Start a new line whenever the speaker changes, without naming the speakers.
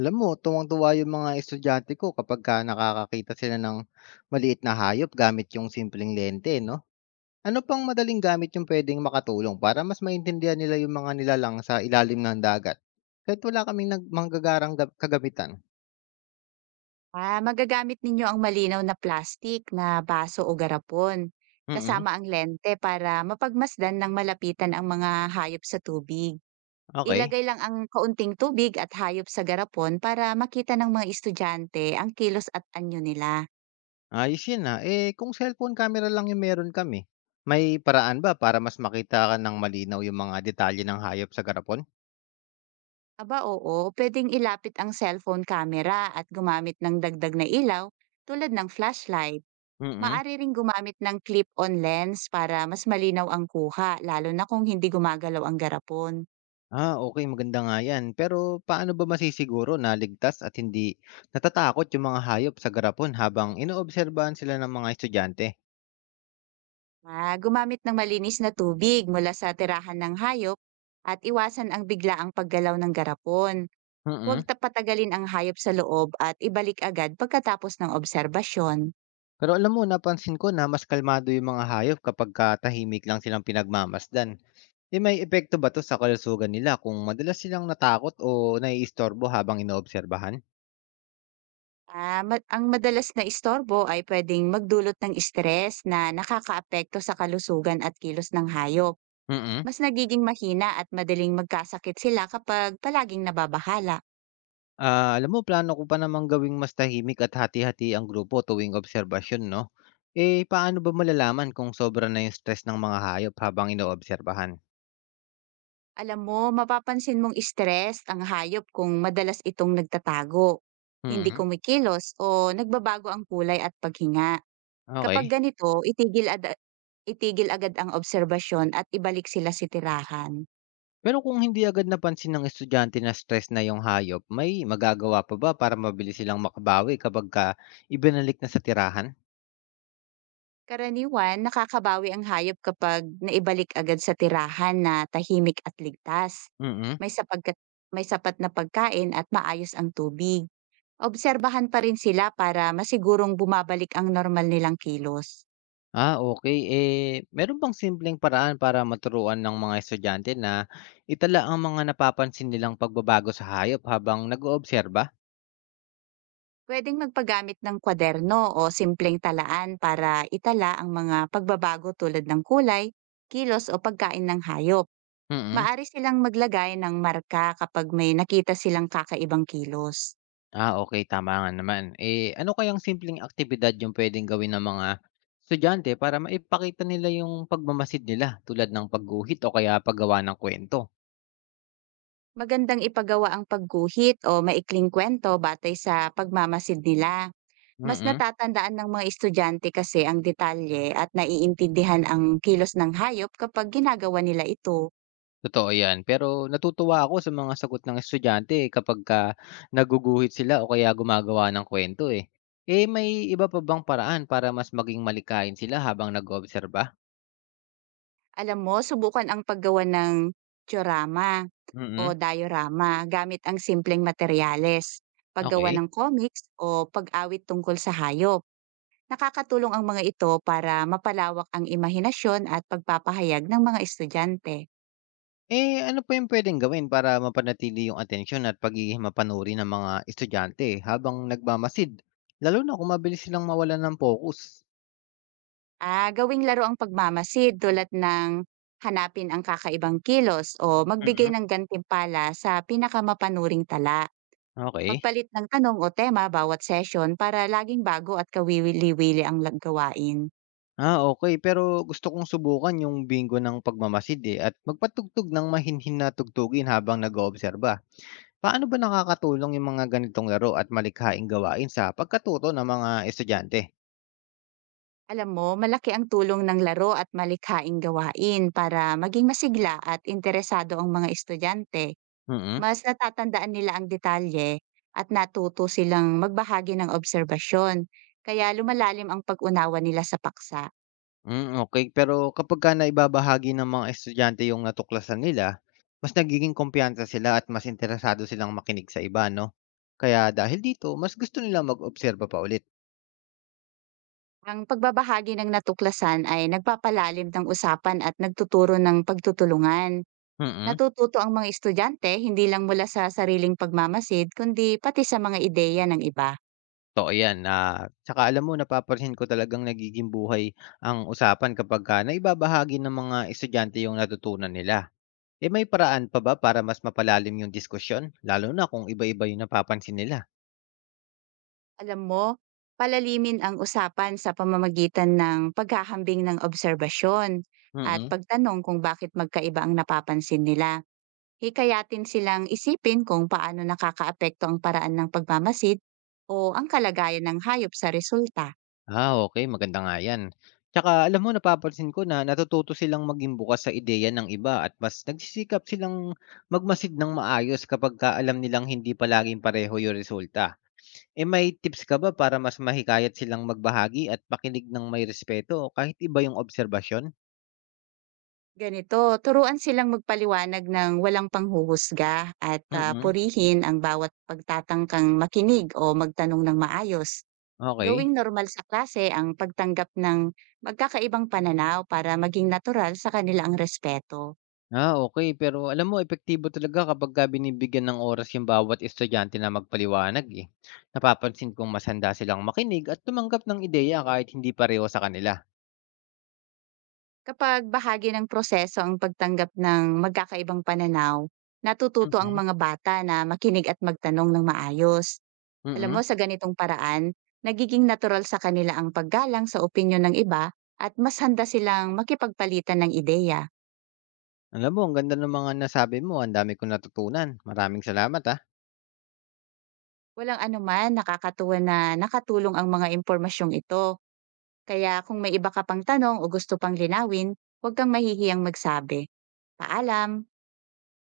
Alam mo tuwang-tuwa yung mga estudyante ko kapagka nakakakita sila ng maliit na hayop gamit yung simpleng lente 'no? Ano pang madaling gamit yung puwedeng makatulong para mas maintindihan nila yung mga nilalang sa ilalim ng dagat? Kahit wala kaming nag manggagarang ga kagamitan.
Magagamit ninyo ang malinaw na plastik na baso o garapon,
Mm,
kasama ang lente para mapagmasdan ng malapitan ang mga hayop sa tubig.
okey.
Ilagay lang ang kaunting tubig at hayop sa garapon para makita ng mga estudyante ang kilos at anyo nila.
Ayos yun, ah. Eh, kung cellphone camera lang yung meron kami, may paraan ba para mas makita ka ng malinaw yung mga detalye ng hayop sa garapon?
Aba oo, pwedeng ilapit ang cellphone camera at gumamit ng dagdag na ilaw tulad ng flashlight.
Mm.
Maari ring gumamit ng clip-on lens para mas malinaw ang kuha lalo na kung hindi gumagalaw ang garapon.
Ah, okay, maganda nga 'yan. Pero paano ba masisiguro na ligtas at hindi natatakot yung mga hayop sa garapon habang inoobserbahan sila ng mga estudyante?
Gumamit ng malinis na tubig mula sa tirahan ng hayop at iwasan ang biglaang paggalaw ng garapon. Huwag
Mm.
patagalin ang hayop sa loob at ibalik agad pagkatapos ng obserbasyon.
Pero alam mo napansin ko na mas kalmado yung mga hayop kapagka tahimik lang silang pinagmamasdan. Eh, may epekto ba 'to sa kalusugan nila kung madalas silang natakot o naiistorbo habang inoobserbahan?
Ang madalas na istorbo ay pwedeng magdulot ng stress na nakakaapekto sa kalusugan at kilos ng hayop.
Mm.
Mas nagiging mahina at madaling magkasakit sila kapag palaging nababahala.
Ah, alam mo plano ko pa namang gawing mas tahimik at hati-hati ang grupo tuwing obserbasyon 'no? Eh, paano ba malalaman kung sobra na yung stress ng mga hayop habang inoobserbahan?
Alam mo, mapapansin mong stress ang hayop kung madalas itong nagtatago, hindi
Mm,
kumikilos o nagbabago ang kulay at paghinga. Kapag
okay.
ganito, itigil agad ang obserbasyon at ibalik sila sa tirahan.
Pero kung hindi agad napansin ng estudyante na stress na yung hayop, may magagawa pa ba para mabilis silang makabawi kapag ka ibinalik na sa tirahan?
Karaniwan, nakakabawi ang hayop kapag naibalik agad sa tirahan na tahimik at ligtas.
Mm.
May, sapagkat, may sapat na pagkain at maayos ang tubig. Obserbahan pa rin sila para masigurong bumabalik ang normal nilang kilos.
Ah, okay. Eh, meron bang simpleng paraan para maturuan ng mga estudyante na itala ang mga napapansin nilang pagbabago sa hayop habang nag-oobserba?
Puwedeng magpagamit ng kwaderno o simpleng talaan para itala ang mga pagbabago tulad ng kulay, kilos o pagkain ng hayop.
Mm.
Maari silang maglagay ng marka kapag may nakita silang kakaibang kilos.
Ah, okay, tama nga naman. Eh, ano kayang simpleng aktibidad yung puwedeng gawin ng mga estudyante para maipakita nila yung pagmamasid nila tulad ng pagguhit o kaya paggawa ng kwento.
Magandang ipagawa ang pagguhit o maikling kwento batay sa pagmamasid nila. Mas
Mm,
natatandaan ng mga estudyante kasi ang detalye at naiintindihan ang kilos ng hayop kapag ginagawa nila ito.
totoo 'yan. Pero natutuwa ako sa mga sagot ng estudyante kapagka naguguhit sila o kaya gumagawa ng kwento eh. Eh, may iba pa bang paraan para mas maging malikain sila habang nag-oobserba?
Alam mo, subukan ang paggawa ng tsorama o
Mm,
diorama gamit ang simpleng materyales, paggawa
okey.
ng comics o pag-awit tungkol sa hayop. Nakakatulong ang mga ito para mapalawak ang imahinasyon at pagpapahayag ng mga estudyante.
Eh, ano po yung pwedeng gawin para mapanatili yung atensyon at pagiging mapanuri ng mga estudyante habang nagmamasid, lalo na kung mabilis silang mawala ng focus?
Gawing laro ang pagmamasid tulad ng hanapin ang kakaibang kilos o magbigay
Mm.
ng gantimpala sa pinakamapanuring tala.
Okay.
Magpalit ng tanong o tema bawat session para laging bago at kawiwili-wili ang gawain.
Ah, okay. Pero gusto kong subukan yung bingo ng pagmamasid, eh, at magpatugtog ng mahinhin na tugtugin habang nag-oobserba. Paano ba nakakatulong yung mga ganitong laro at malikhaing gawain sa pagkatuto ng mga estudyante?
Alam mo, malaki ang tulong ng laro at malikhaing gawain para maging masigla at interesado ang mga estudyante.
Mm.
Mas natatandaan nila ang detalye at natuto silang magbahagi ng obserbasyon. Kaya lumalalim ang pag-unawa nila sa paksa.
Hmm, okay. Pero kapagka naibabahagi ng mga estudyante yung natuklasan nila, mas nagiging kumpiyansa sila at mas interesado silang makinig sa iba 'no? Kaya dahil dito, mas gusto nilang mag-obserba pa ulit.
Ang pagbabahagi ng natuklasan ay nagpapalalim ng usapan at nagtuturo ng pagtutulungan.
Mm,
Natututo ang mga estudyante hindi lang mula sa sariling pagmamasid kundi pati sa mga ideya ng iba.
totoo 'yan. Ah, tsaka alam mo napapansin ko talagang nagiging buhay ang usapan kapagka naibabahagi ng mga estudyante yung natutunan nila. Eh, may paraan pa ba para mas mapalalim yung diskusyon, lalo na kung iba-iba yung napapansin nila?
Alam mo, palalimin ang usapan sa pamamagitan ng paghahambing ng obserbasyon at
Mm.
pagtanong kung bakit magkaiba ang napapansin nila. Hikayatin silang isipin kung paano nakakaapekto ang paraan ng pagmamasid o ang kalagayan ng hayop sa resulta.
Ah, okay, maganda nga 'yan. Tsaka alam mo napapansin ko na natututo silang maging bukas sa ideya ng iba at mas nagsisikap silang magmasid ng maayos kapagka alam nilang hindi palaging pareho yung resulta. Eh, may tips ka ba para mas mahikayat silang magbahagi at makinig ng may respeto kahit iba yung obserbasyon?
Ganito, turuan silang magpaliwanag ng walang panghuhusga at
Mm,
purihin ang bawat pagtatangkang makinig o magtanong ng maayos.
okay.
Gawing normal sa klase ang pagtanggap ng magkakaibang pananaw para maging natural sa kanila ang respeto.
Ah, okey. Pero alam mo epektibo talaga kapagka binibigyan ng oras yung bawat estudyante na magpaliwanag, eh. Napapansin kong mas handa silang makinig at tumanggap ng ideya kahit hindi pareho sa kanila.
Kapag bahagi ng proseso ang pagtanggap ng magkakaibang pananaw, natututo ang
Mm.
mga bata na makinig at magtanong ng maayos. Alam
Mm.
mo, sa ganitong paraan, nagiging natural sa kanila ang paggalang sa opinyon ng iba at mas handa silang makipagpalitan ng ideya.
Alam mo ang ganda ng mga nasabi mo, ang dami kong natutunan. Maraming salamat, ah.
Walang anuman, nakakatuwa na nakatulong ang mga impormasyong ito. Kaya kung may iba ka pang tanong o gusto pang linawin, huwag kang mahihiyang magsabi. Paalam!